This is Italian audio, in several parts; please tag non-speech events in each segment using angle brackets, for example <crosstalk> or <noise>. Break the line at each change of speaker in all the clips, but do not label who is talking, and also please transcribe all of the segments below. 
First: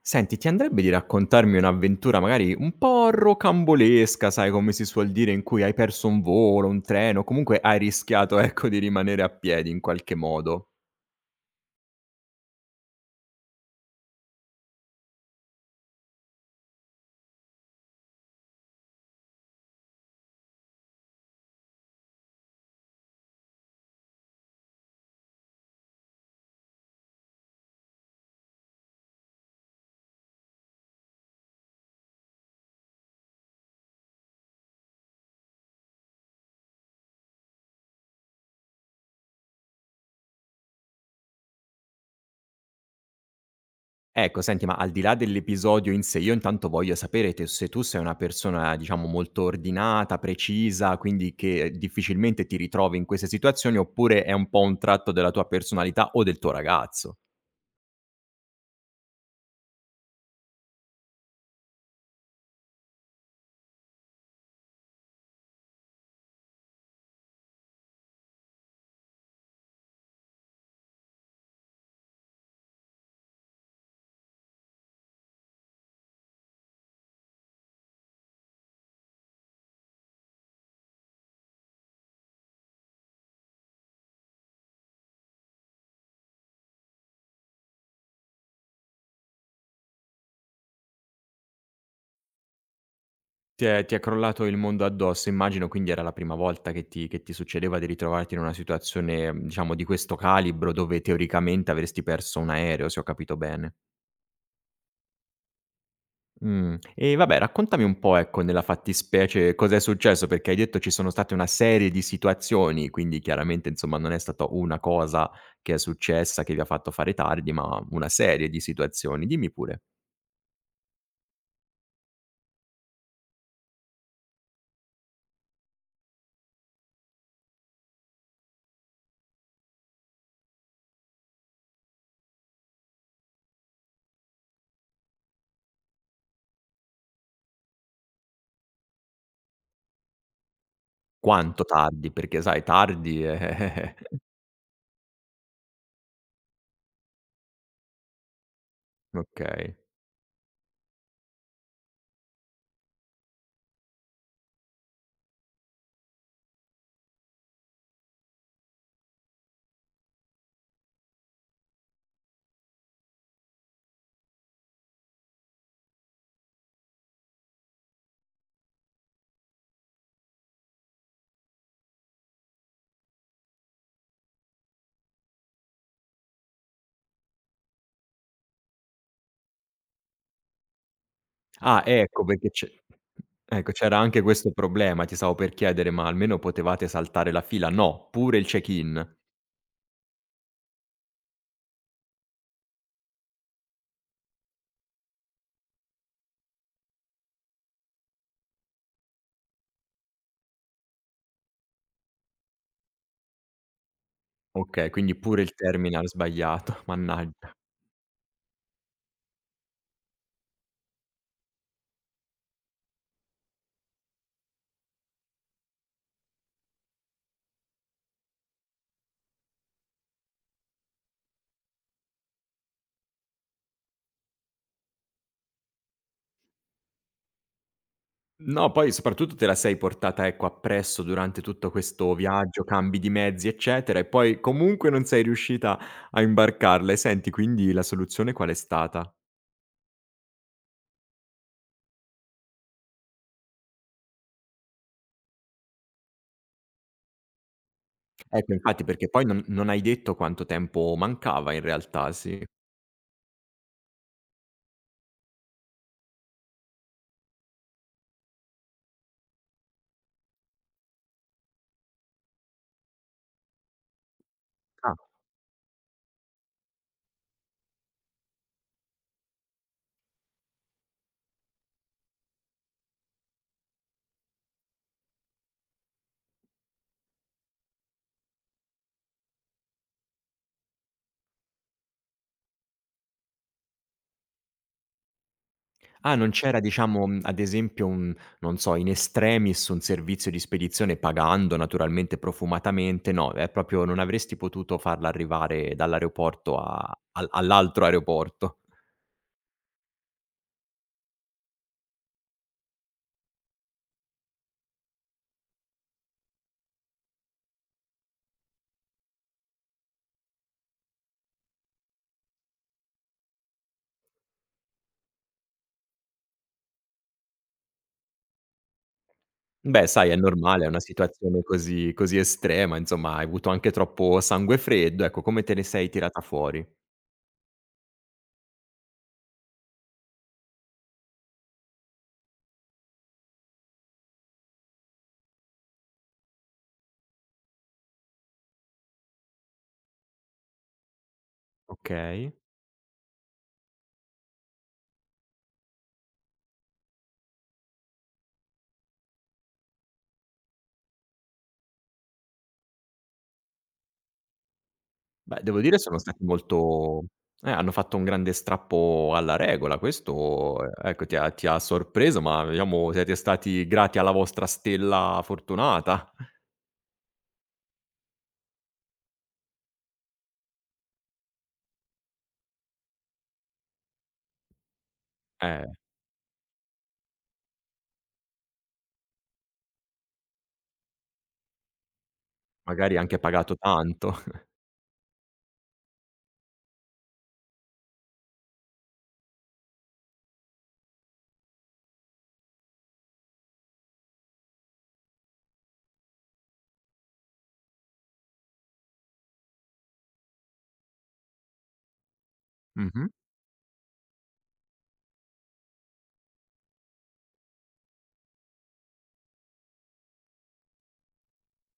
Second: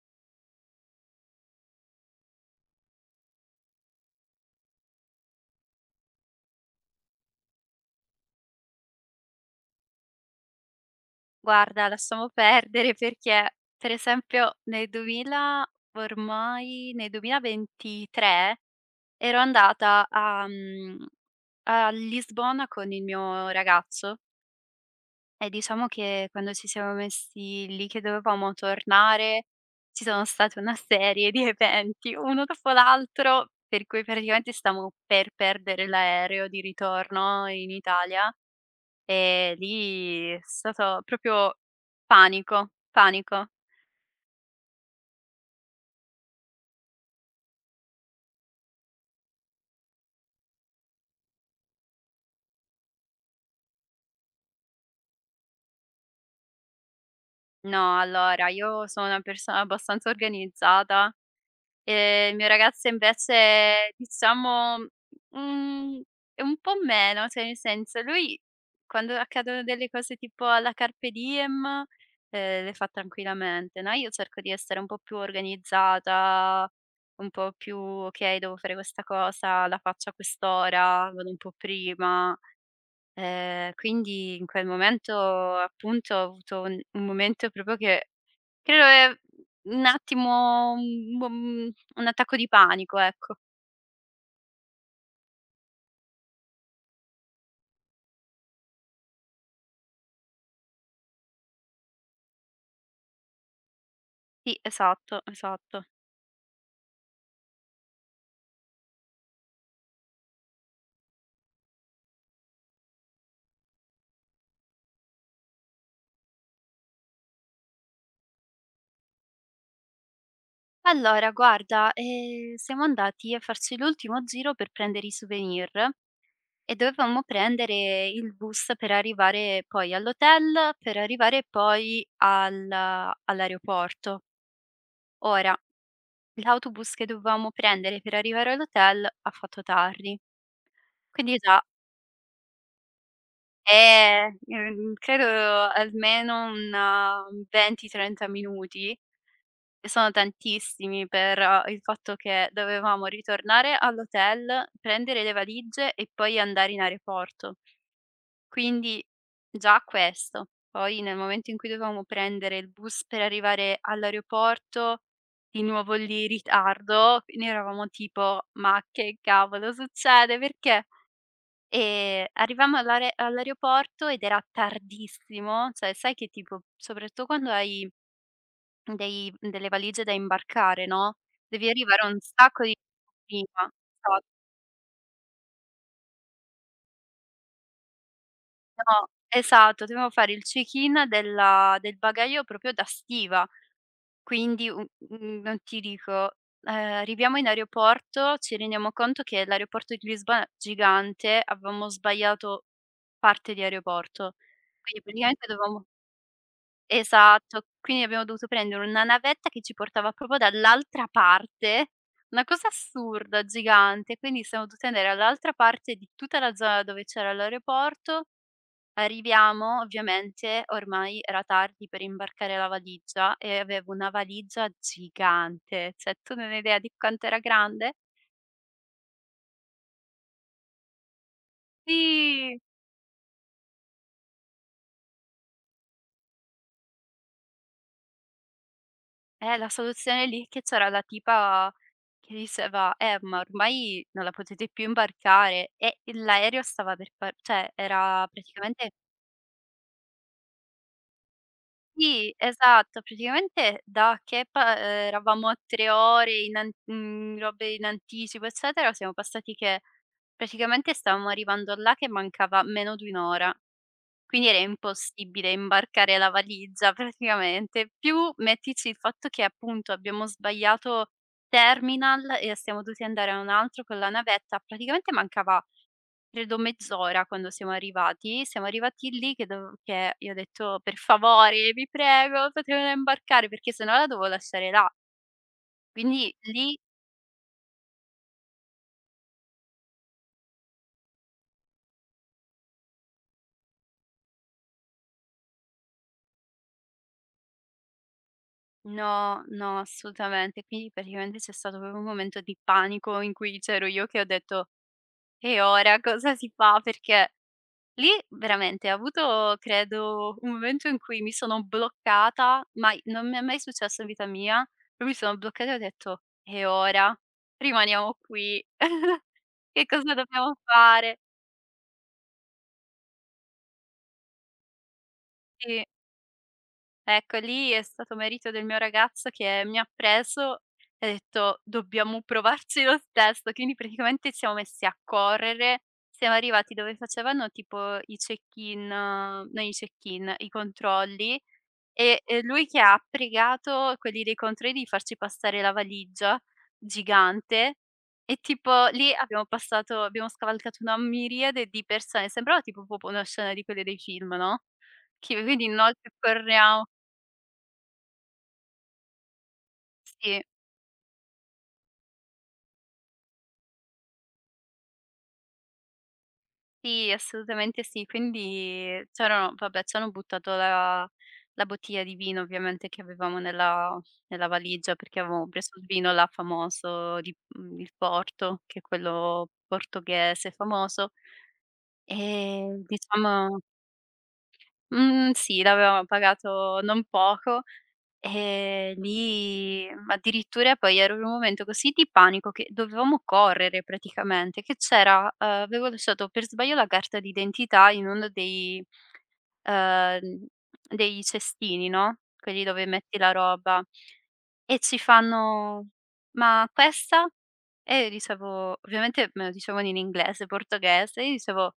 Senti, ti andrebbe di raccontarmi un'avventura magari un po' rocambolesca, sai, come si suol dire, in cui hai perso un volo, un treno, comunque hai rischiato, <laughs> ecco, di rimanere a piedi in qualche modo?
Guarda, lasciamo perdere perché, per esempio, nel 2000, ormai nel 2023, ero andata a Lisbona con il mio ragazzo, e diciamo che quando ci siamo messi lì che dovevamo tornare, ci sono state una serie di eventi, uno dopo l'altro, per cui praticamente stavamo per perdere l'aereo di ritorno in Italia, e lì è stato proprio panico, panico.
Ecco, senti, ma al di là dell'episodio in sé, io intanto voglio sapere te se tu sei una persona, diciamo, molto ordinata, precisa, quindi che difficilmente ti ritrovi in queste situazioni, oppure è un po' un tratto della tua personalità o del tuo ragazzo.
No, allora io sono una persona abbastanza organizzata e il mio ragazzo invece diciamo, mhmm, è un po' meno, cioè nel senso lui, quando accadono delle cose tipo alla carpe diem, le fa tranquillamente, no, io cerco di essere un po' più organizzata, un po' più: "Okay, devo fare questa cosa, la faccio a quest'ora, vado un po' prima." Quindi in quel momento appunto ho avuto un momento proprio che credo è un attimo un mo mhmm, un attacco di panico, ecco.
Ti è crollato il mondo addosso immagino, quindi era la prima volta che ti succedeva di ritrovarti in una situazione, diciamo di questo calibro, dove teoricamente avresti perso un aereo, se ho capito bene.
Sì, esatto, esatto.
E vabbè raccontami un po', ecco, nella fattispecie cos'è successo, perché hai detto ci sono state una serie di situazioni, quindi chiaramente insomma non è stato una cosa che è successa che vi ha fatto fare tardi, ma una serie di situazioni. Dimmi pure,
Allora guarda, siamo andati a farci l'ultimo giro per prendere i souvenir, e dovevamo prendere il bus per arrivare poi all'hotel, per arrivare poi al all'aeroporto. Ora, l'autobus che dovevamo prendere per arrivare all'hotel ha fatto tardi. Quindi sa
quanto tardi? Perché sai tardi,
Credo almeno un 20, 30 minuti,
<laughs> okay.
che sono tantissimi, per il fatto che dovevamo ritornare all'hotel, prendere le valigie e poi andare in aeroporto. Quindi già questo. Poi nel momento in cui dovevamo prendere il bus per arrivare all'aeroporto, di nuovo lì ritardo, quindi eravamo tipo: "Ma che cavolo succede?" Perché Arrivammo all'aeroporto ed era tardissimo, cioè sai che tipo soprattutto quando hai dei delle valigie da imbarcare, no, devi
Ah,
arrivare un
ecco perché
sacco di prima.
c'era anche
Esatto,
questo problema, ti stavo per chiedere, ma almeno potevate saltare la fila? No, pure il
no,
check-in.
esatto, dovevo fare il check-in del bagaglio proprio da stiva. Quindi u Non ti dico, arriviamo in aeroporto, ci rendiamo conto che l'aeroporto di Lisbona è gigante, avevamo sbagliato parte di aeroporto.
Okay,
Quindi
quindi pure
praticamente
il
dovevamo.
terminal sbagliato, <laughs> mannaggia.
Esatto, quindi abbiamo dovuto prendere una navetta che ci portava proprio dall'altra parte, una cosa assurda, gigante, quindi siamo dovuti andare all'altra parte di tutta la zona dove c'era l'aeroporto. Arriviamo, ovviamente ormai era tardi per imbarcare la valigia, e avevo una valigia gigante, cioè tu non hai idea di quanto era grande?
No, poi soprattutto te la sei portata, ecco, appresso durante tutto questo
Sì.
viaggio, cambi di mezzi, eccetera, e poi comunque non sei riuscita a imbarcarla. E senti, quindi la soluzione qual è stata?
La soluzione lì, che c'era la tipa che diceva: ma ormai non la potete più imbarcare", e il l'aereo stava per par, cioè era
Ecco, infatti,
praticamente,
perché poi non hai detto quanto tempo mancava in realtà,
sì,
sì.
esatto, praticamente da che pa eravamo a 3 ore robe in anticipo, eccetera, siamo passati che praticamente stavamo arrivando là che mancava meno di 1 ora. Quindi era
Ah.
impossibile imbarcare la valigia <laughs> praticamente, più mettici il fatto che appunto abbiamo sbagliato terminal e siamo dovuti andare a un altro con la navetta, praticamente mancava credo mezz'ora quando siamo arrivati. Siamo arrivati lì che io ho detto: "Per favore, vi prego, fatemela imbarcare perché sennò la devo lasciare là".
Ah, non
Quindi
c'era
lì.
diciamo, ad esempio un non so, in extremis un servizio di spedizione pagando naturalmente profumatamente, no, è proprio non avresti potuto farla arrivare dall'aeroporto a al all'altro aeroporto.
No, no, assolutamente. Quindi praticamente c'è stato proprio un momento di panico in cui c'ero io che ho detto: "E ora cosa si fa?" Perché Lì veramente ho avuto credo un momento in cui mi sono bloccata, ma i non mi è mai successo in vita mia, però mi sono bloccata e ho detto: "E ora? Rimaniamo qui. <laughs> Che
Beh, sai
cosa
è
dobbiamo
normale, è una
fare?"
situazione così così estrema, insomma hai avuto anche troppo sangue freddo, ecco come te ne
Sì,
sei tirata fuori?
ecco lì è stato merito del mio ragazzo, che mi ha preso e ha detto: "Dobbiamo provarci lo stesso." Quindi praticamente siamo messi a correre, siamo arrivati dove facevano tipo i check-in, non i check-in, i controlli. E
Okay.
e lui che ha pregato quelli dei controlli di farci passare la valigia gigante, e tipo lì abbiamo scavalcato una miriade di persone, sembrava tipo proprio una scena di quelle dei film, no,
Beh,
che
devo
vedi
dire
noi
sono
che
stati
corriamo.
molto, hanno fatto un grande strappo alla regola.
Sì.
Questo, ecco, ti ha sorpreso, ma diciamo siete stati grati alla vostra stella fortunata.
Sì, assolutamente sì. Quindi c'erano, vabbè, ci hanno buttato la bottiglia di vino, ovviamente, che avevamo nella valigia, perché avevamo
Eh,
preso il vino là famoso di il Porto, che è quello portoghese famoso. E
magari anche pagato
diciamo.
tanto.
Mhmm, sì, l'avevamo pagato non poco, e lì addirittura poi ero in un momento così di panico, che dovevamo correre praticamente, che c'era avevo lasciato per sbaglio la carta d'identità in uno uhm, dei cestini, no, quelli dove
Mh-mh.
metti la roba, e ci fanno: "Ma questa?" E io dicevo, ovviamente me lo dicevano in inglese, portoghese, e io dicevo:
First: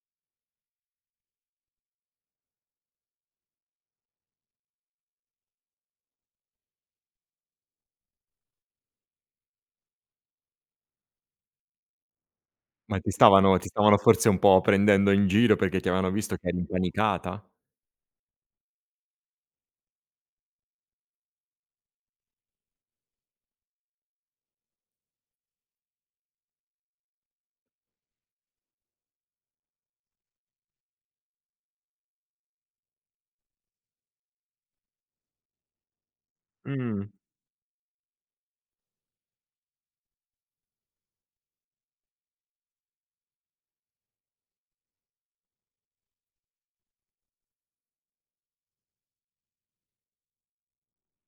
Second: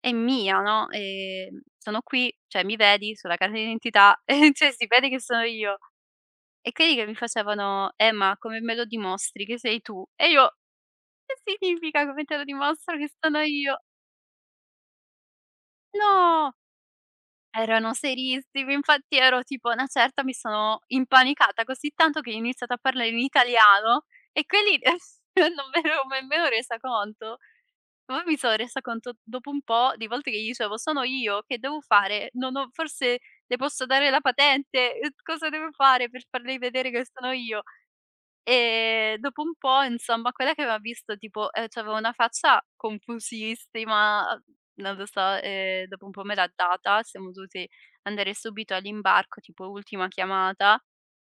è mia, no, sono qui, cioè mi vedi sulla carta d'identità, <laughs> cioè si vede che sono io. E quelli che mi facevano: ma come me lo dimostri che sei tu?" E io: "Che significa come te lo
Ma
dimostro che
ti
sono
stavano ti
io?"
stavano forse un po' prendendo in giro perché ti avevano visto che
No!
eri impanicata?
Erano serissimi, infatti ero tipo, a una certa mi sono impanicata così tanto che ho iniziato a parlare in italiano, e quelli <laughs> non me ne ero nemmeno resa conto. Ma poi mi sono resa conto, dopo un po' di volte che gli dicevo: "Sono io, che devo fare? Non ho forse, le posso dare la patente? Cosa devo fare per farle vedere
Mh.
che sono io?" Dopo un po', insomma, quella che aveva visto tipo, c'aveva una faccia confusissima, non lo so, dopo un po' me l'ha data, siamo dovuti andare subito all'imbarco, tipo ultima chiamata.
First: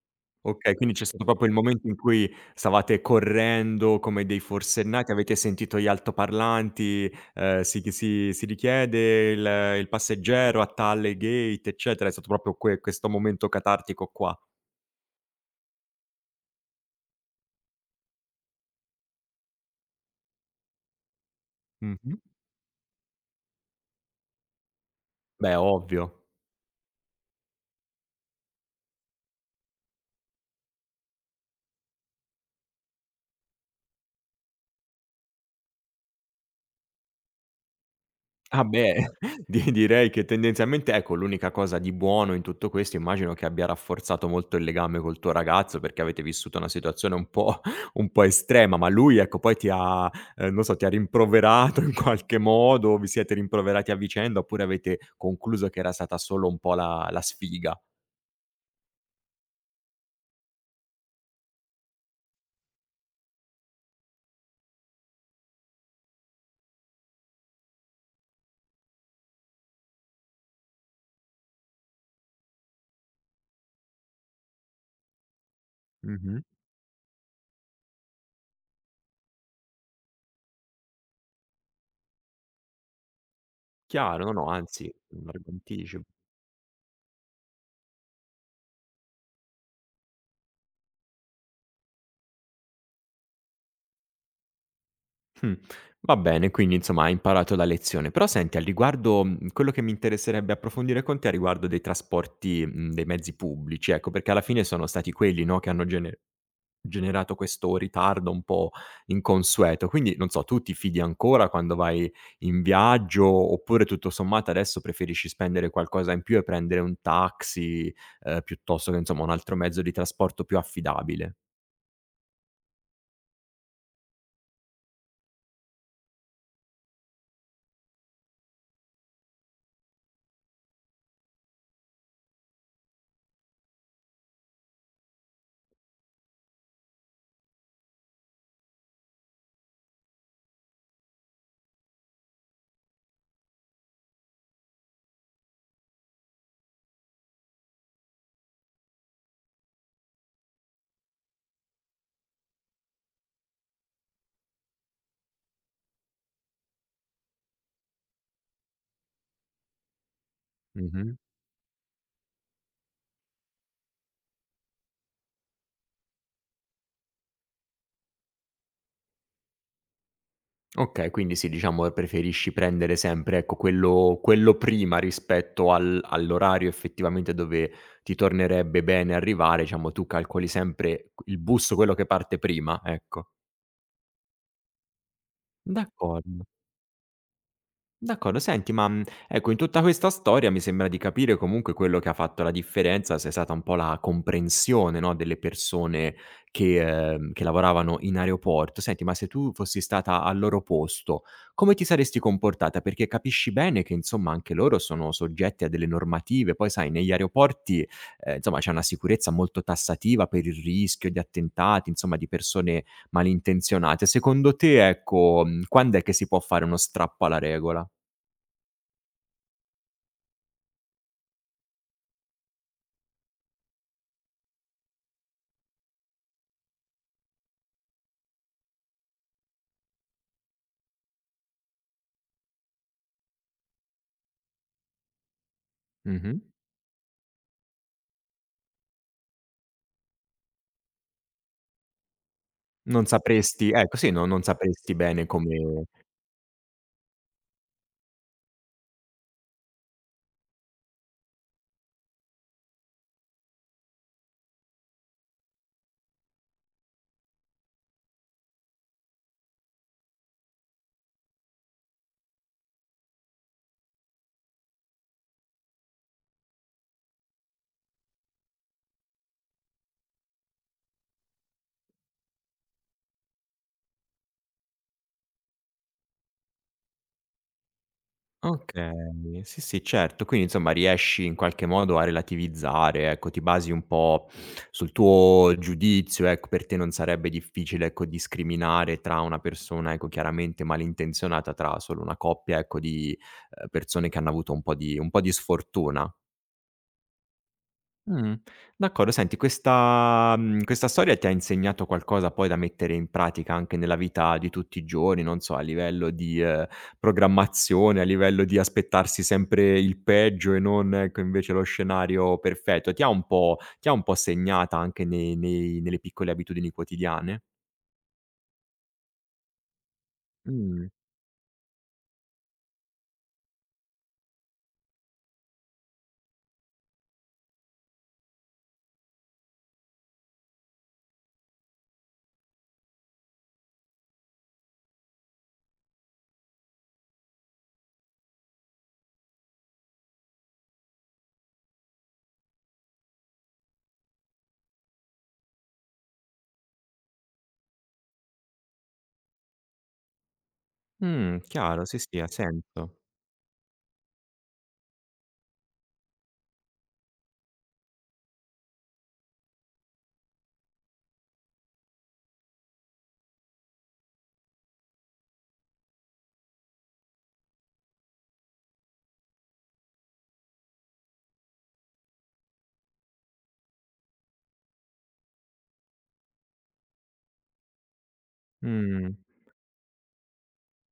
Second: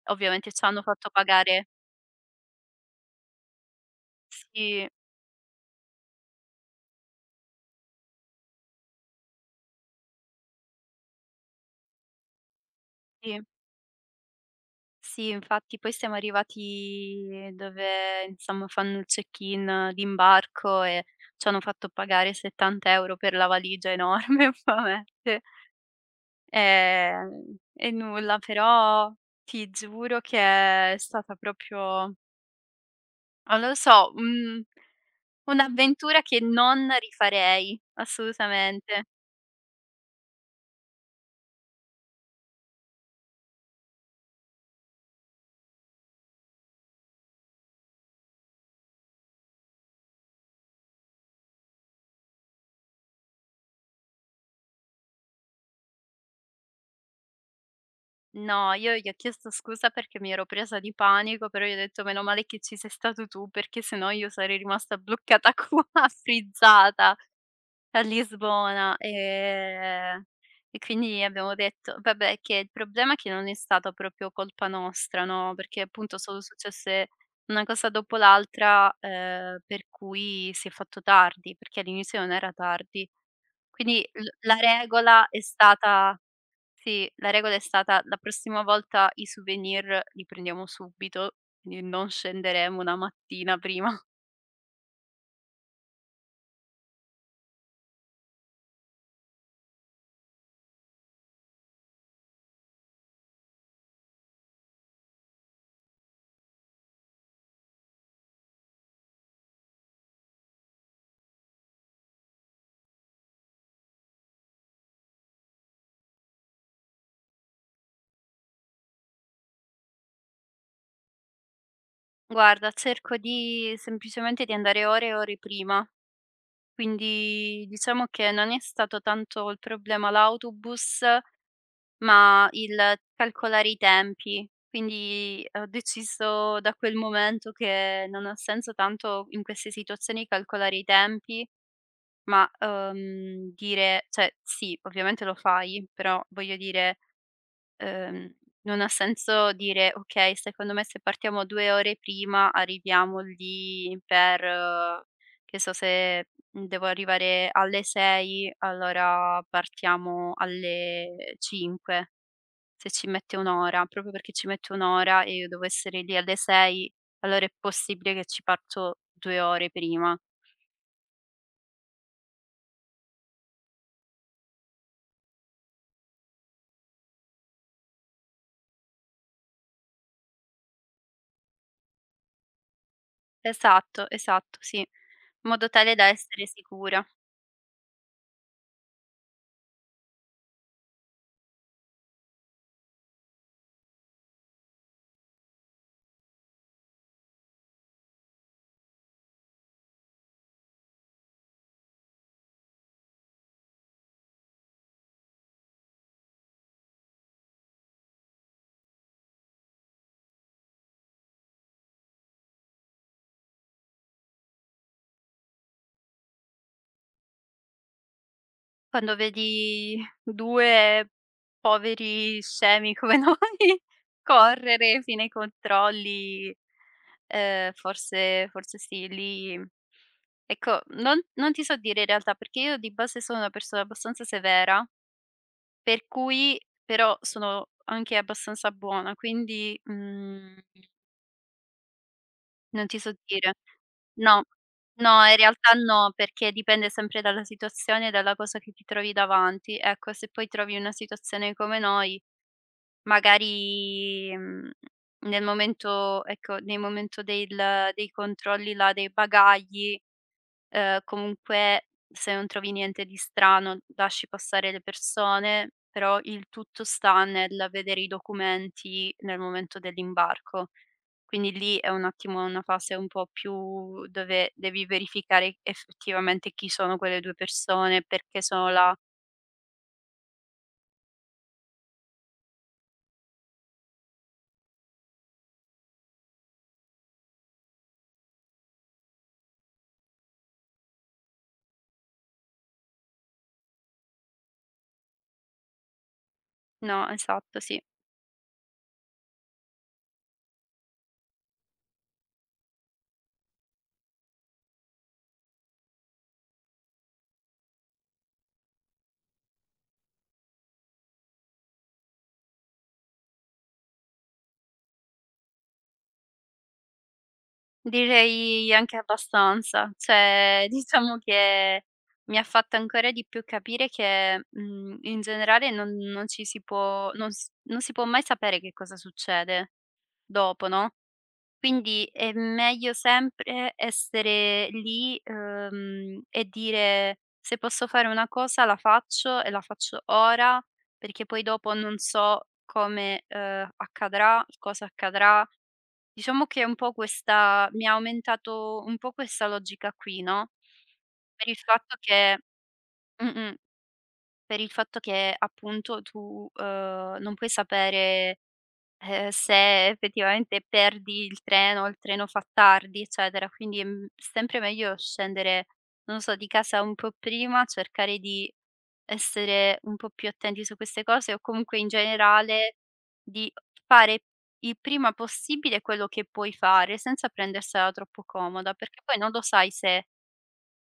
Ovviamente ci
Okay,
hanno
quindi c'è
fatto
stato proprio il
pagare.
momento in cui stavate correndo come dei
Sì,
forsennati, avete sentito gli altoparlanti, si chi si si richiede il passeggero a tale gate, eccetera. È stato proprio questo
sì.
momento catartico qua.
Sì, infatti poi siamo arrivati dove, insomma, fanno il check-in d'imbarco, e c'hanno fatto
Mh-mh.
pagare 70 € per la valigia enorme, <laughs> ovviamente.
Beh, ovvio.
E nulla, però ti giuro che è stata proprio, non lo so, un'avventura che non rifarei,
Ah
assolutamente.
beh, <laughs> di direi che tendenzialmente ecco, l'unica cosa di buono in tutto questo immagino che abbia rafforzato molto il legame col tuo ragazzo, perché avete vissuto una situazione un po' <laughs> un po' estrema, ma lui ecco poi ti ha non so, ti ha rimproverato in <laughs> qualche modo, vi siete rimproverati a vicenda, oppure avete concluso che era stata solo un po' la sfiga?
No, io gli ho chiesto scusa perché mi ero presa di panico, però gli ho detto: "Meno male che ci sei stato tu, perché sennò io sarei rimasta bloccata <laughs> qua, frizzata a Lisbona". E quindi abbiamo detto, vabbè, che il problema è che non è stata proprio colpa nostra, no, perché appunto sono
Mh-mh.
successe una cosa dopo l'altra, per cui si è fatto tardi, perché all'inizio non era tardi. Quindi l
Chiaro, no, no,
la
anzi, un
regola è
largo anticipo.
stata, sì, la regola è stata: la prossima volta i souvenir li prendiamo subito, quindi non scenderemo una mattina prima. <laughs>
Mh, va bene, quindi insomma hai imparato la lezione. Però senti, al riguardo, quello che mi interesserebbe approfondire con te, a riguardo dei trasporti, dei mezzi pubblici, ecco, perché alla fine sono stati quelli, no, che hanno generato questo ritardo un po' inconsueto. Quindi, non so, tu ti fidi ancora quando vai in viaggio, oppure tutto sommato adesso preferisci spendere qualcosa in più e prendere un taxi, piuttosto che, insomma, un altro mezzo di trasporto più affidabile?
Guarda, cerco di, semplicemente, di andare ore e ore prima, quindi diciamo che non è stato tanto il problema l'autobus, ma il calcolare i tempi. Quindi ho deciso da quel momento che non ha senso tanto in queste situazioni calcolare i tempi. Ma, dire, cioè sì, ovviamente lo fai, però voglio dire, uhm, non ha senso dire: "Okay, secondo me se partiamo 2 ore prima arriviamo lì per", che so, se, devo arrivare alle 6 allora partiamo
Mh-mh.
alle 5, se ci mette 1 ora. Proprio perché ci mette 1 ora e io devo essere lì alle 6, allora è possibile che ci parto 2 ore prima.
Okay, quindi sì, diciamo, preferisci prendere sempre, ecco, quello prima rispetto al all'orario effettivamente dove ti tornerebbe bene arrivare, diciamo tu calcoli sempre q il bus quello che parte prima, ecco.
Esatto, esatto, sì. In modo tale da
D'accordo.
essere sicura.
D'accordo, senti, ma, ecco, in tutta questa storia mi sembra di capire comunque quello che ha fatto la differenza sia stata un po' la comprensione, no, delle persone che lavoravano in aeroporto. Senti, ma se tu fossi stata al loro posto, come ti saresti comportata? Perché capisci bene che, insomma, anche loro sono soggetti a delle normative. Poi sai, negli aeroporti, insomma, c'è una sicurezza molto tassativa per il rischio di attentati, insomma, di persone malintenzionate. Secondo te, ecco, quand'è che si può fare uno strappo alla regola?
Quando vedi 2 poveri scemi come noi <laughs> correre fino ai controlli, forse forse sì, lì ecco, non ti so dire in realtà, perché io di base sono una persona abbastanza severa, per
Mh-mh.
cui però sono anche abbastanza buona, quindi, mhmm Non ti
Non
so dire.
sapresti ecco sì, no non
No,
sapresti bene
no, in
come
realtà no, perché dipende sempre dalla situazione e dalla cosa che ti trovi davanti. Ecco, se poi trovi una situazione come noi, magari, nel momento, ecco, nel momento del dei controlli là dei bagagli, comunque se non trovi niente di strano lasci passare le persone, però il tutto sta nel vedere i documenti nel momento dell'imbarco. Quindi lì è un attimo una fase un po' più dove devi verificare effettivamente chi sono quelle 2 persone, perché sono là.
okay, sì, sì, certo. Quindi insomma riesci in qualche modo a relativizzare, ecco, ti basi un po' sul tuo giudizio, ecco, per te non sarebbe difficile, ecco, discriminare tra una persona, ecco, chiaramente malintenzionata, tra solo una coppia, ecco, di, persone che hanno avuto un po' di sfortuna.
No, esatto, sì.
Mh, d'accordo. Senti questa storia ti ha insegnato qualcosa poi da mettere in pratica anche nella vita di tutti i giorni, non so, a livello di, programmazione, a livello di aspettarsi sempre il peggio e non, ecco, invece lo scenario perfetto. Ti ha un po' segnata anche nei nei nelle piccole abitudini quotidiane?
Direi anche abbastanza. Cioè, <laughs>
Mh,
diciamo che mi ha fatto ancora di più capire che, in generale non ci si può, non si può mai sapere che cosa succede dopo, no? Quindi è meglio sempre essere lì, e dire: "Se posso fare una cosa la faccio, e la faccio ora, perché poi dopo non so come, accadrà, cosa accadrà". Diciamo che è un po' questa, mi ha aumentato un po' questa logica qui, no, per il
chiaro,
fatto
sì, sì, ha
che,
senso.
mh-mh, per il fatto che appunto tu, non puoi sapere. Se effettivamente perdi il treno o il treno fa tardi, eccetera, quindi è, sempre meglio scendere, non so, di casa un po' prima, cercare di essere un po' più attenti su queste cose, o comunque in generale di fare il prima possibile quello che puoi fare, senza prendersela troppo comoda, perché
Mh.
poi non lo sai se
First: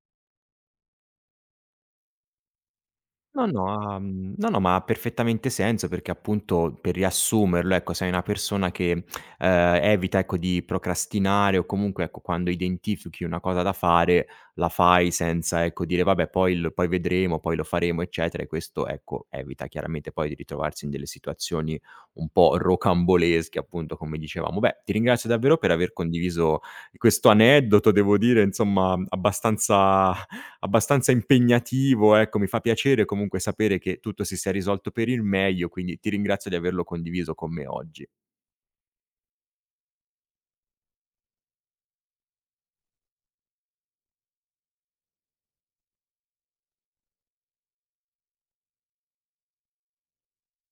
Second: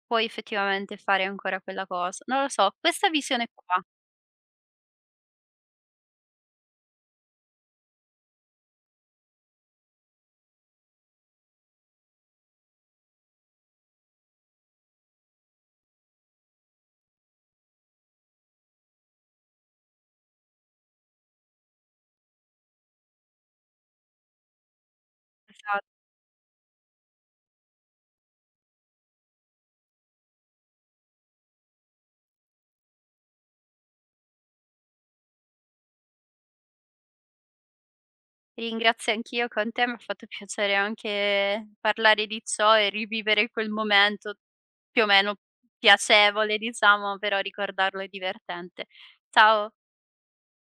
puoi effettivamente fare ancora quella cosa. Non lo so, questa
No,
visione
no,
qua.
no, no, ma ha perfettamente senso perché appunto, per riassumerlo, ecco, sei una persona che, evita, ecco, di procrastinare o comunque, ecco, quando identifichi una cosa da fare, la fai senza, ecco, dire: "Vabbè poi l poi vedremo, poi lo faremo", eccetera, e questo, ecco, evita chiaramente poi di ritrovarsi in delle situazioni un po' rocambolesche, appunto, come dicevamo. Beh, ti ringrazio davvero per
Esa
aver condiviso questo aneddoto, devo dire, insomma, abbastanza impegnativo, ecco, mi fa piacere comunque sapere che tutto si sia risolto per il meglio, quindi ti ringrazio di averlo condiviso con me oggi.
Ringrazio anch'io con te, m'ha fatto piacere anche parlare di ciò e rivivere quel momento più o meno piacevole, diciamo, però ricordarlo è divertente. Ciao.